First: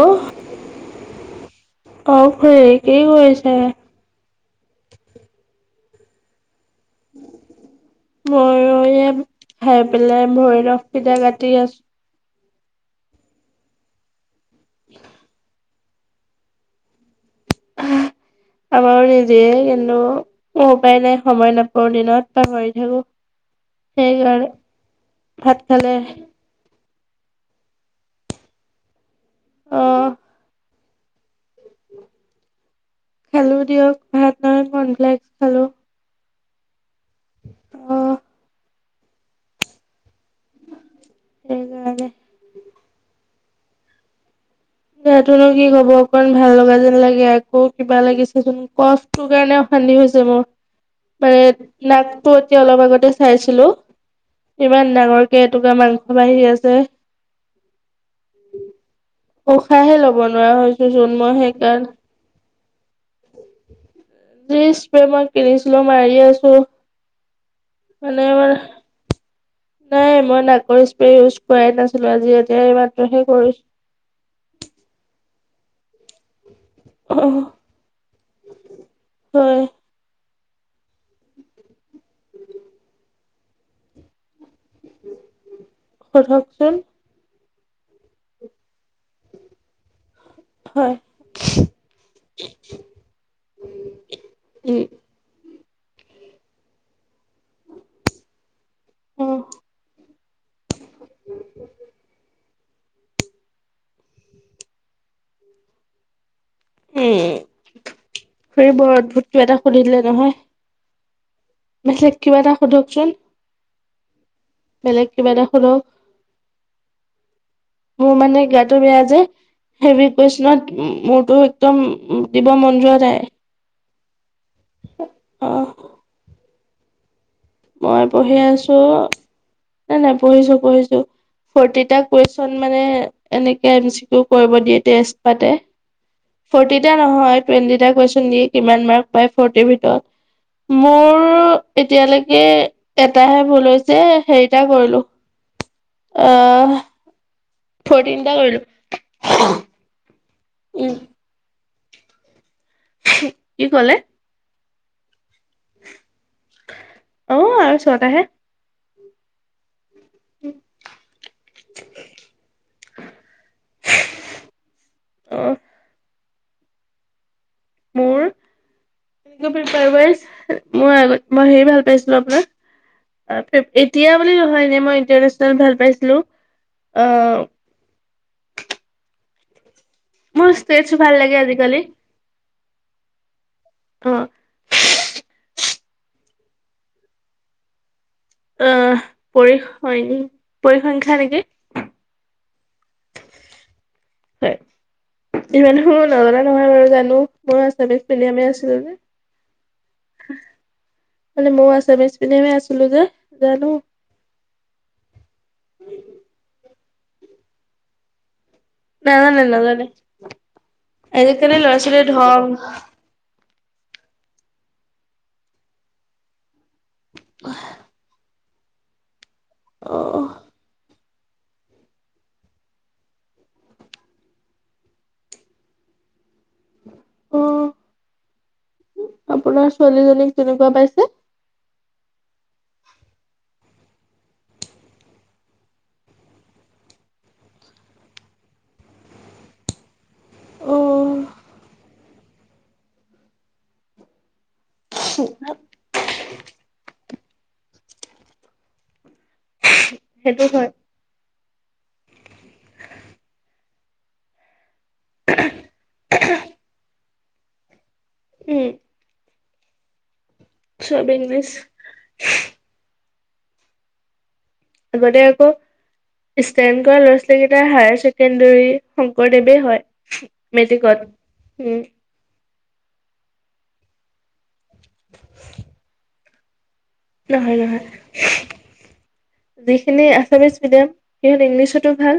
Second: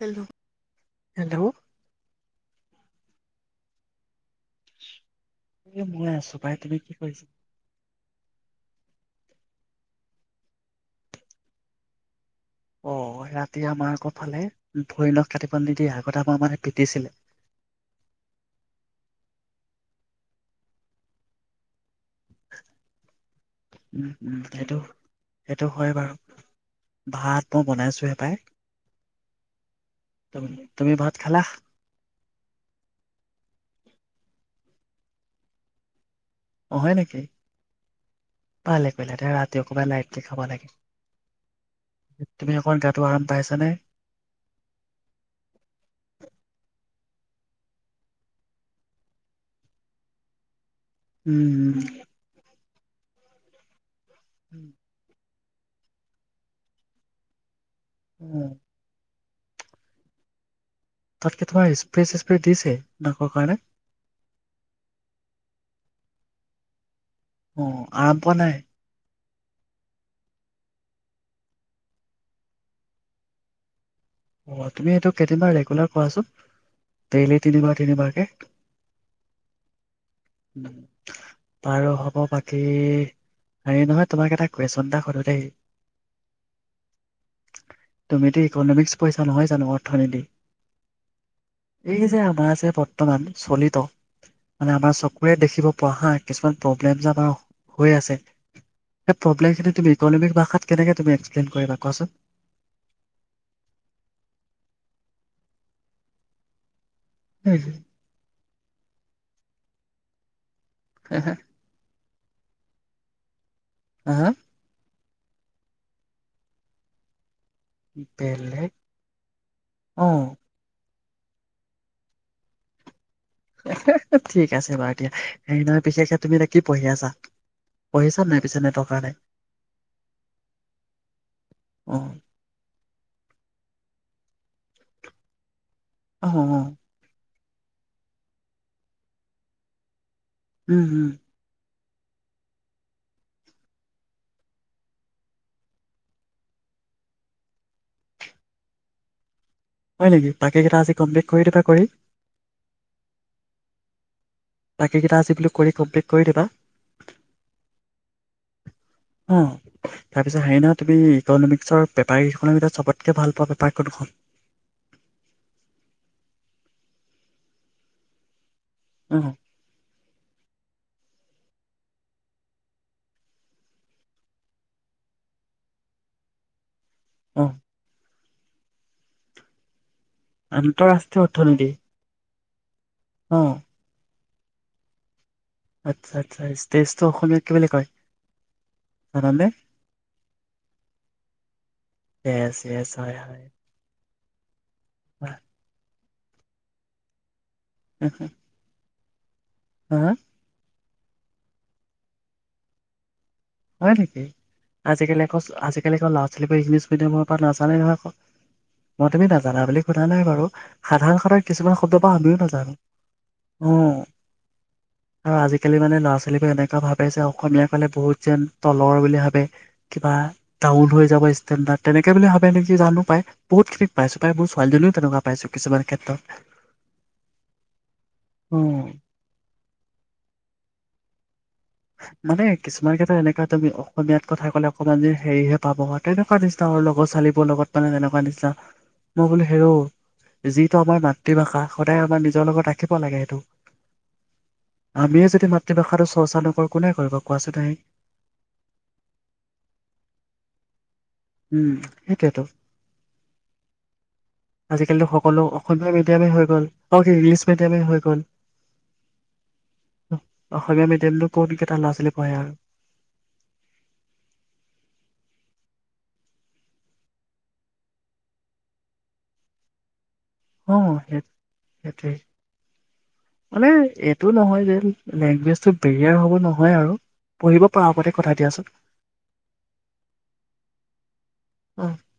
অ', hello! অ, খুৰি কি কৰিছে? এ, মই আছো পাই। তুমি কি কৰিছা? মইয়ো এয়া খাই পেলাই, ভৰিৰ নখকেইটা কাটি আছো। অ, ৰাতি আমাৰ আগৰ ফালে ভৰি নখ কাটিব নিদিয়ে, আগতে আমাৰ মানে পিটিছিলে। [inaudible] আমাৰো নিদিয়ে, কিন্তু মোৰ উপায় নাই সময় নাপাওঁ দিনত, পাহৰি থাকো। উম, উম, সেইকাৰণে সেইটো ভাত সেইটো হয় খালে? বাৰু। ভাত মই বনাইছো হে পাই। অ', তুমি ভাত খালা? খালো দিয়ক। ভাত নহয় কৰ্ণফ্লেক্স খালো। অ, হয় নেকি! অ', ভালে কৰিলা দিয়া, ৰাতি অকমান লাইটকে খাব লাগে। সেইকাৰণে। তুমি অকণ গাট আৰাম পাইছানে? গাটোনো কি হ'ব অকমান ভাল লগা যেন লাগে আকৌ কিবা লাগিছেচোন কফ টো কাৰণে অশান্তি হৈছে মোৰ। [inaudible] মানে নাকটো এতিয়া অলপ আগতে চাইছিলো, ইমান ডাঙৰ কে এটুকুৰা মাংস বাঢ়ি আছে। উম',। উশাহে ল'ব নোৱাৰা হৈছো। চোন মই তাত কি তোমাৰ সেইকাৰ স্প্ৰে চিচপ্ৰে দিছে নাকৰ কাৰণে? স্প্ৰে মই কিনিছিলো মাৰি আছো। অ', মানে আৰাম পোৱা আমাৰ নাই। নাই মই নাকৰ স্প্ৰে ইউজ কৰাই নাছিলো, আজি এতিয়া এইমাত্ৰ হে কৰিছো। অ', তুমি এইটো কেইদিনমান ৰেগুলাৰ কৰাচোন। ডেইলি অহ তিনিবাৰ তিনিবাৰকে। হয় বাৰু হ'ব বাকী, হেৰি নহয় তোমাক এটা কুৱেচন এটা সুধো দেই, সোধকচোন তুমিতো ইকনমিক্স পঢ়িছা নহয় জানো অৰ্থনীতি? হয় এই যে আমাৰ যে বৰ্তমান চলিত, মানে উম আমাৰ চ' চকুৰে দেখিব পোৱা হা কিছুমান প্ৰব্লেম যে আমাৰ হৈ আছে, সেই উম প্ৰব্লেম খিনি তুমি ইনমিক ভাষাত কেনেকৈ তুমি এক্সপ্লেন কৰিবা কোৱাচোন? [inaudible] তুমি বৰ অদ্ভূটো এটা সুধিলে নহয়। হে' হে'। বেলেগ কিবা এটা সোধকচোন। হ হা বেলেগ কিবা এটা সোধক। মোৰ মানে বেলেগ গাটো বেয়া যে, অ হেভী কুৱেচনত মুৰতো একদম দিব মন যোৱা যাই। ঠিক আছে বাৰু দিয়া, অ হেৰি নহয় পিছে তুমি এতিয়া কি পঢ়ি আছা? মই পঢ়িছা পঢ়ি নাই পিছে আছো নেটৰ কাৰণে এ' নাই পঢ়িছো পঢ়িছো অ ফৰ্টিটা কুৱেচ মানে এনেকে এম চি কিউ কৰিব দিয়ে টেষ্ট পাতে, অ অ ফৰ্টি টা নহয় টুৱেণ্টিটা কুৱেচন দিয়ে কিমান মাৰ্ক পায় ফৰ্টিৰ ভিতৰত, উম উম মোৰ এতিয়ালৈ কে এটাহে ভুল হৈছে হেৰিটা কৰিলো, আহ ফৰ্টিনটা কৰিলো। হয়', নেকি বাকীকেইটা উম আজি কমপ্লিট কৰি দিবা কৰি? কি কলে? বাকী কেইটা আজি বোলো কৰি কমপ্লিট কৰি দিবা। অ আৰু ছটাহে অ',। তাৰপিছত হেৰি নহয়, তুমি ইনমিক্সৰ পেপাৰকেইখনৰ ভিতৰত চবতকৈ ভাল পোৱা পেপাৰ কোনখন? অ',। মোৰ, অ', মই হেই ভাল পাইছিলো আপোনাৰ এতিয়া বুলি নহয় এনে মই ইণ্টাৰনেচনেল ভাল পাইছিলো অ' মোৰ ইষ্টেছো ভাল আন্তঃৰাষ্ট্ৰীয় লাগে অৰ্থনীতি আজিকালি। অ',। উম আচ্ছা আচ্ছা ষ্টেজটো অসমীত কি বুলি কয়। অ জানানে? পৰিস সং পৰিসংখ্যা নেকি। এছ এছ হয় হয়। হয় ইমান নজনা নহয় বাৰু জানো মই। [unintelligible] হা মানে মই আছামিছ মিডিয়ামৰ আছিলিলো যে জানো। হয় নেকি আজিকালি আজিকালি একৌ ল'ৰা ছোৱালীবোৰ ইংলিছ মিডিয়ামৰ পৰাত নাজানে নহয়। মই তুমি নাজানে নাজানা বুলি নাজানে। সোধা নাই বাৰু সাধাৰণ সদ আজিকালি কিছুমান ল'ৰা শব্দ পা ছোৱালীয়ে আমিও ধৰ্ম নাজানোঁ। অ আৰু আজিকালি মানে ল'ৰা ছোৱালীবোৰ এনেকুৱা ভাৱে যে অসমীয়া কলে বহুত যেন তলৰ বুলি ভাবে কিবা অ', ডাউন হৈ যাব। তে তেনেকৈ বুলি ভাৱে নেকি জানো পায়। বহুত খিনি পাইছো পাই মোৰ ছোৱালীজনও তেনেুৱা পাইছো কিছুমান ক্ষেত্ৰত। অ', অ আপোনাৰ ছোৱালীজনীক কেনেকুৱা পাইছে। মানে কিছুমান [unintelligible] এনেকুৱা তুমি অসমীয়াত কথা ক'লে অকণমান যে হেৰিহে পাব হয়। তেনেকুৱা নিছিনা আৰু লগৰ ছোৱালীবোৰৰ লগত মানে তেনেকুৱা নিচা মই বোলো হেৰঁও। যিটো আমাৰ অ', মাতৃভাষা সদায় আমাৰ নিজৰ লগত ৰাখিব লাগে সেইটো। আমিয়ে যদি মাতৃভাষাটো চৰ্চা নকৰো কোনে কৰিব কোৱাচোন ন হে। সেইটো হয়। উম সেইটোৱেতো। [inaudible] আজিকালিতো সকলো অসমীয়া মিডিয়ামেই হৈ গ'ল ইংলিছ মিডিয়ামেই হৈ গ'ল। উম অসমীয়া চব মিডিয়ামতটো ক'ত ইংলিছ এটা ল'ৰা ছোৱালী পঢ়ে আৰু। আগতে আকৌ। ষ্টেণ্ড কৰা ল'ৰা ছোৱালীকেইটাৰ হায়াৰ ছেকেণ্ডৰী শংকৰদেৱে হয়। অ মেট্ৰিকত সেই উম। সেইটোৱে মানে এইটো নহয় যে লেংগুৱেজ টো বেৰিয়াৰ হ'ব নহয় আৰু। নহয় পঢ়িব নহয় পাৰা আগতে কথা দিয়াচোন। যিখিনি আছামিছ মিডিয়াম সেইহত অ ইংলিছতো ভাল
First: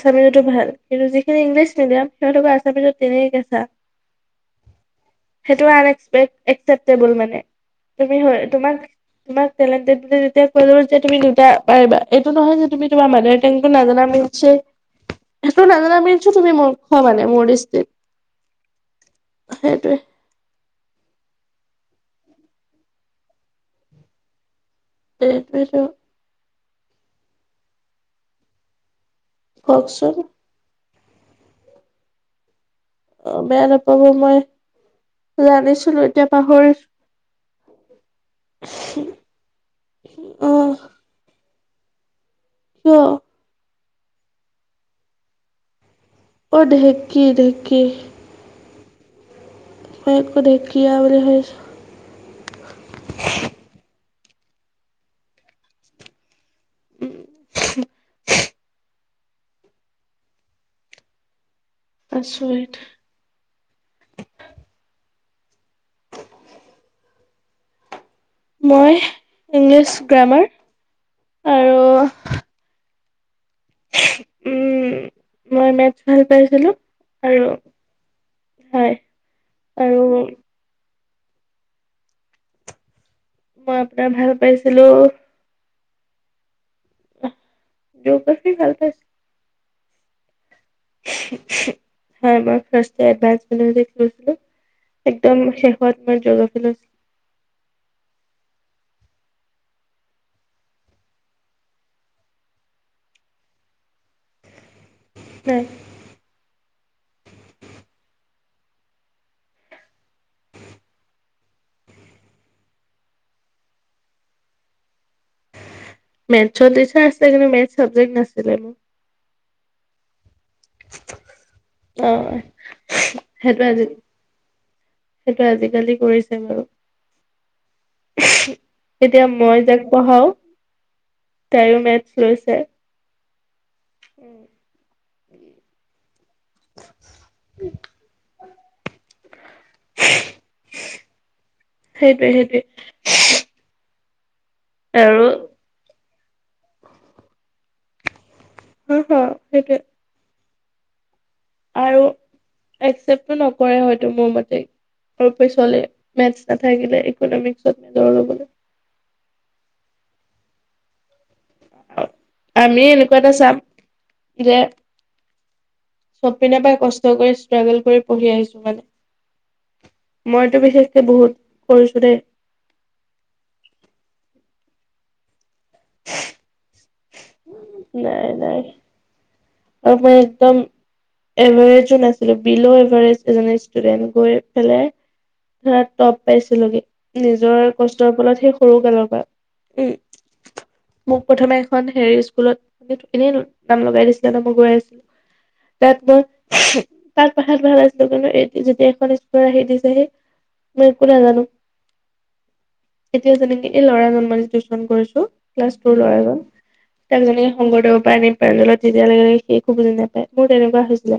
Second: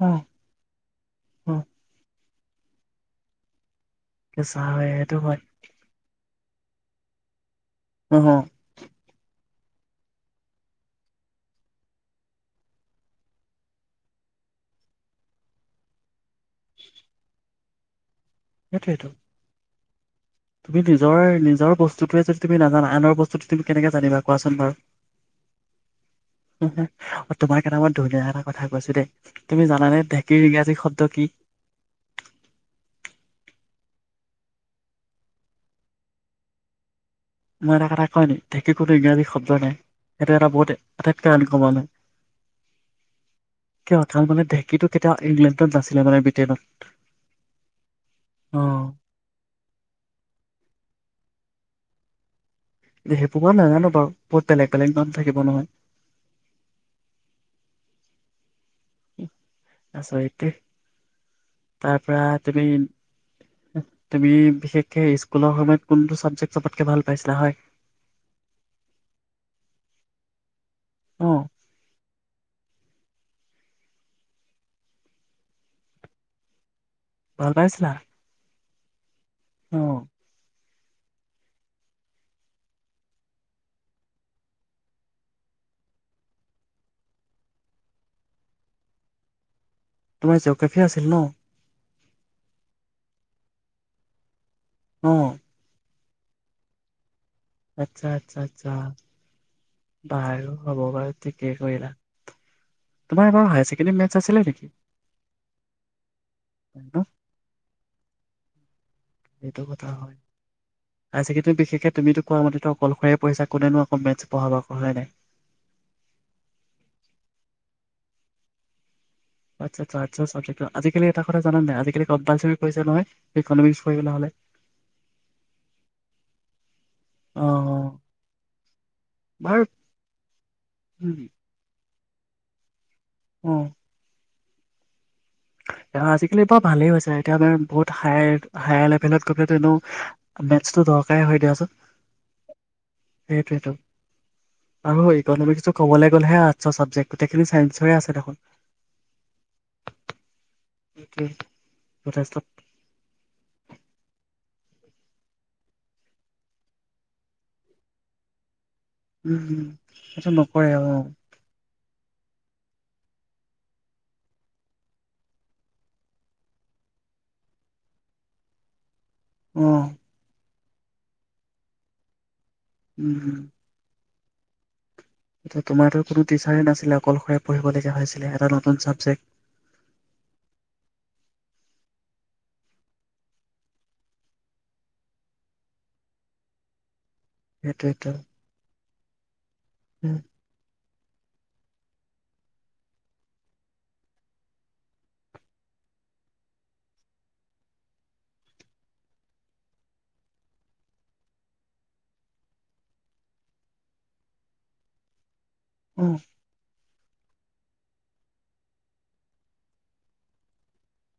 অ ভাল কিন্তু যিখিনি অ ইংলিছ মিডিয়াম সিহতক আছামিছ পিছত তেনেই কেছা। চা হয় সেইটো হয়। সেইটো আন এক্সে এক্সেটেবোল মানে তুমি অ হয়। তোমাক [unintelligible] যে তুমি দুটা পাৰিবা এইটো নহয় যে তুমি তোমাৰ মাদোৰ টেংকো নাজানা মিছে। এটো নাজানা মিলছ তুমি মোৰ খোৱা মানে মোৰ দিস্তীত। সেইটোএই টো। সেইটোৱে। তুমি নিজৰ নিজৰ বস্তুটোৱে যদি তুমি নাজানা আনৰ বস্তুটো তুমি কেনেকে জানিবা কোৱাচোন বাৰু। এটোৱেই টো। তোমাক এটা মই ধুনীয়া এটা কথা কৈছো দেই তুমি জানানে কওকচোন ঢেঁকীৰ ইংৰাজী শব্দ শব্দ কি। অ বেয়া নাপাব মই জানিছিলো এতিয়া পাহৰি মই এটা কথা কয় ন ঢেঁকীৰ কোনো ইংৰাজী শব্দ নাই সেইটো অ এটা বহুত আটাইতকৈ এনেক মানুহ হয় [unintelligible] কিয়? কিয় ধান বনা ঢেঁকীতো কেতিয়াও ইংলেণ্ডত নাছিলে মানে বি অ', ঢেঁকী ঢেঁকী। অ'। মই আকৌ ঢেকীয়া বুলি ভাবিছোঁ। সেইবোৰ বাৰু নাজানো বাৰু, বহুত বেলেগ, বেলেগ নাম থাকিব নহয়। আচৰিত দেই, তাৰ পৰা তুমি আচৰিত তুমি বিশেষকে স্কুলৰ সময়ত কোনটো ছাবজেক্ট চবতকে ভাল পাইছিলা হ'য়? মই, ইংলিছ গ্ৰামাৰ। অ'। আৰু উম, মই মেথছ ভাল পাইছিলো, আৰু ভাল পাইছিলা হয়, অ আৰু মই আপোনাৰ ভাল পাইছিলো জিঅ'গ্ৰাফি ভাল পাইছিলো। তোমাৰ জিঅ'গ্ৰাফি আছিল ন? হয়, এবাৰ ফাৰ্ষ্ট ইয়েৰ অ [unintelligible] একদম শেষ ত মই জিঅ'গ্ৰাফি লৈছোঁ। আচ্ছা আচ্ছা আচ্ছা, বাৰু হ'ব বাৰু, ঠিকেই কৰিলা। তোমাৰ আগৰ হায়াৰ ছেকেণ্ডাৰী মেথছ আছিল নেকি? নাই। [inaudible] এইটো কথা হ'য় হায়াৰ ছেকেণ্ডাৰীটো বিশেষকে তুমিতো কোৱা মতে অকলশৰে পঢ়িছা, কোনেনো মেথছ পঢ়াব আক' হয় নে নাই? মেথছৰ টিচাৰ আছে, কিন্তু মেথছ চাবজেক্ট নাছিলে মোৰ। আচ্ছা আচ্ছা [unintelligible] ত আজিকালি এটা কথা জানা নে নাই, অ আজিকালি কমপালচৰী কৰিছে নহয়, সেইটো ইকনমিক্স আজি কৰিবলৈ হ'লে। সেইটো আজিকালি কৰিছে বাৰু। অ এতিয়া বাৰু মই যাক পঢ়াও, উম, তাইও মেথছ লৈছে। উম। [inaudible] আজিকালি বাৰু ভালেই হৈছে, এতিয়া আমি বহুত হায়, হায়াৰ লেভেলত গৈ পেলাই তো এনেওঁ মেথছটো দৰকাৰেই হৈ দিয়াচোন, সেইটোৱে সেইটোৱে সেইটোৱেইটো। আৰু ইকনমিক্সটো কবলৈ গ'লেহে আৰ্টছৰ চাবজেক্ট, গোটেইখিনি চাইঞ্চৰে আছে দেখোন। সেইটোৱে, সেইটোৱে। [unintelligible] আৰু, যথেষ্ট একচেপ্টটো নকৰে হ'য়তো মোৰ মতে। [unintelligible] পিছলে মেথছ নাথাকিলে ইকনমিক্সত মেজৰ ল'বলৈ। উম উম, সেইটো নকৰে অ'। আমি এনেকুৱা এটা চাব, যে চব পিনে পৰাই কষ্ট কৰি ষ্ট্ৰাগল কৰি পঢ়ি আহিছো মানে। অ'। মইতো বিশেষকে বহুত কৰিছো দেই। উম হম। এতিয়া তোমাৰতো কোনো টিচাৰে নাছিলে, অকলশৰে পঢ়িবলগীয়া হৈছিলে, এটা নতুন চাবজেক্ট। তাৰোপৰি একদম এভাৰেজো নাছিলো বিল' এভাৰেজ এজনী ষ্টুডেন্ট গৈ পেলাই ধৰা টপ পাইছিলোগে নিজৰ সেইটোৱেটো কষ্টৰ বলত সেই সৰু কালৰ পৰা। উম [inaudible] মোক প্ৰথমে এখন হেৰি স্কুলত মানে এনেই নাম লগাই দিছিলে ন' মই গৈ আছিলো। তাত মোৰ তাত পঢ়াত ভাল আছিলো কিন্তু এ যেতিয়া এইখন স্কুলত আহি দিছেহি। মই একো নাজানো, এতিয়া যেনেকে এই ল'ৰা জন টিউচন কৰিছো। ক্লাছ [unintelligible] উম, ল'ৰাজন ইয়াক যেনেকৈ শংকৰদেৱৰ পৰা আনি প্ৰাইভেটত তেতিয়া লগে লগে সি একো বুজি নাপায়, মোৰ তেনেকুৱা হৈছিলে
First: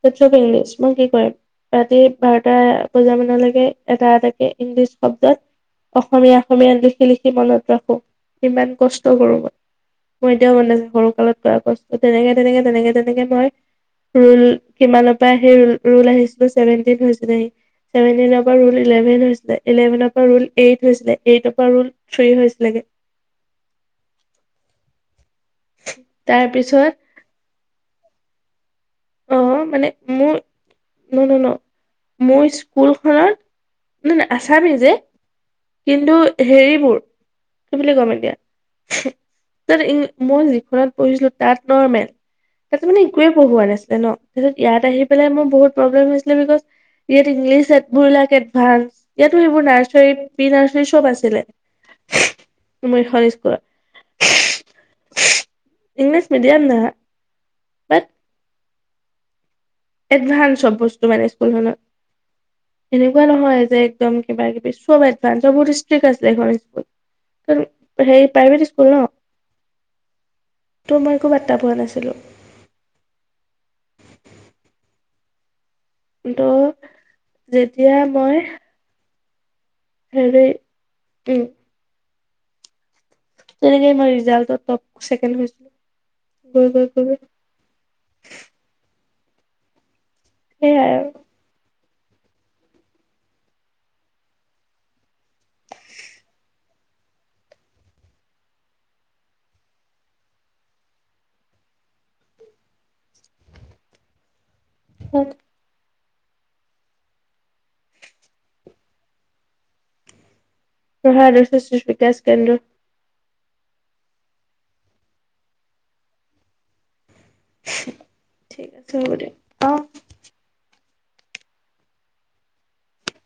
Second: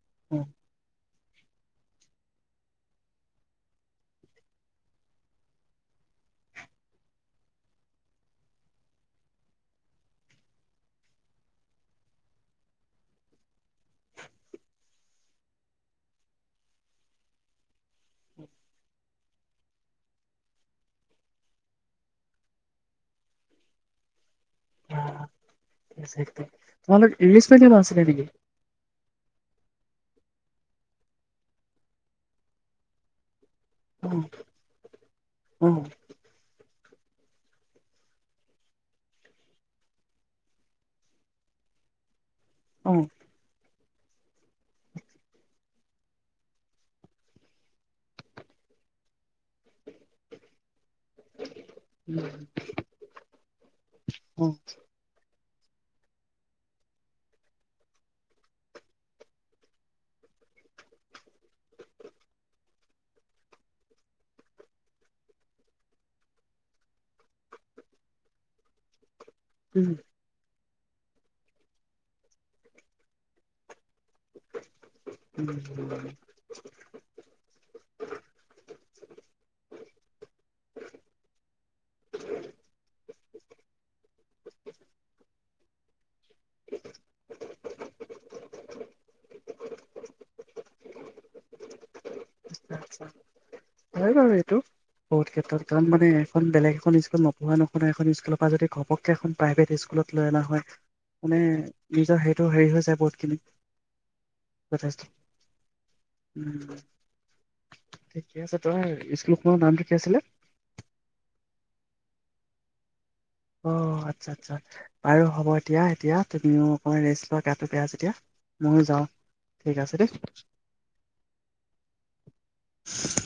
তাত চব উম। ইংলিছ মই কি কৰিম। ৰাতি বাৰটা বজা মানলৈকে এটা এটাকে ইংলিছ শব্দত অসমীয়া, অসমীয়াত লিখি লিখি মনত ৰাখো ইমান কষ্ট কৰো মই। মোৰ এতিয়াও মন আছে, সৰু কালত কৰা কষ্ট তেনেকে তেনেকে তেনেকে তেনেকে মই ৰোল কিমানৰ পৰা সেই ৰোল আহিছিলো ছেভেনটিন হৈছিলেহি। ছেভেনটিনৰ পৰা ৰোল ইলেভেন হৈছে। ইলেভেনৰ পৰা ৰোল এইট হৈছিলে, এইটৰ পৰা ৰোল থ্ৰী হৈছিলে। তোমালোক তাৰপিছত ইংলিছ মিডিয়াম আছিলে নেকি? অ', মানে মোৰ ন, ন, ন, মোৰ স্কুলখনত অ নাই নাই আছামিজেই অ কিন্তু হেৰি বোৰ। কি বুলি কম এতিয়া, মই যিখনত পঢ়িছিলো তাত নৰ্মেল। তাত অ মানে একোৱে পঢ়োৱা নাছিলে ন', তাৰ পিছত ইয়াত আহি পেলাই মোৰ বহুত প্ৰব্লেম হৈছিলে, বিকজ ইয়াত ইংলিছ এবোৰলাক এডভানস ইয়াতো সেইবোৰ নাৰ্চাৰী পি নাৰ্চাৰী চব আছিলে। উম, মোৰ এখন স্কুলত অ'। ইংলিছ মিডিয়াম নহয়। বাট এডভান্স চব বস্তু মানে স্কুলখনত। এনেকুৱা নহয় যে, একদম কিবা কিবি চব এডভান্স বহুত ষ্ট্ৰিক্ট আছিল এইখন স্কুল। কাৰণ সেই প্ৰাইভেট স্কুল ন'! উম। তো মই একো পাত্তা পোৱা নাছিলোঁ। উম। কিন্তু যেতিয়া মই হেৰী উম। তেনেকেই মই ৰিজাল্টত টপ ছেকেণ্ড হৈছিলো গৈ, গৈ, গৈ সেয়াই আৰু। আচ্ছা। [unintelligible] বাৰু এইটো। বহুত ক্ষেত্ৰত কাৰণ মানে এখন বেলেগ এখন স্কুল নপঢ়া নশুনা এখন স্কুলৰ পৰা যদি ঘপক কে এখন প্ৰাইভেট স্কুলত লৈ অনা হয়, মানে নিজৰ হেৰিটো হেৰি হৈ যায় বহুতখিনি। যথেষ্ট [unintelligible] ঠিকে আছে, তাৰ স্কুলখনৰ নামটো কি আছিলে? [unintelligible] অ', আচ্ছা আচ্ছা, বাৰু হ'ব এতিয়া এতিয়া তুমিও অ', ৰেষ্ট লোৱা গাটো বেয়া যেতিয়া, ঠিক ময়ো আছে যাওঁ হ'ব দিয়ক ঠিক অ'। আছে দেই। [inaudible]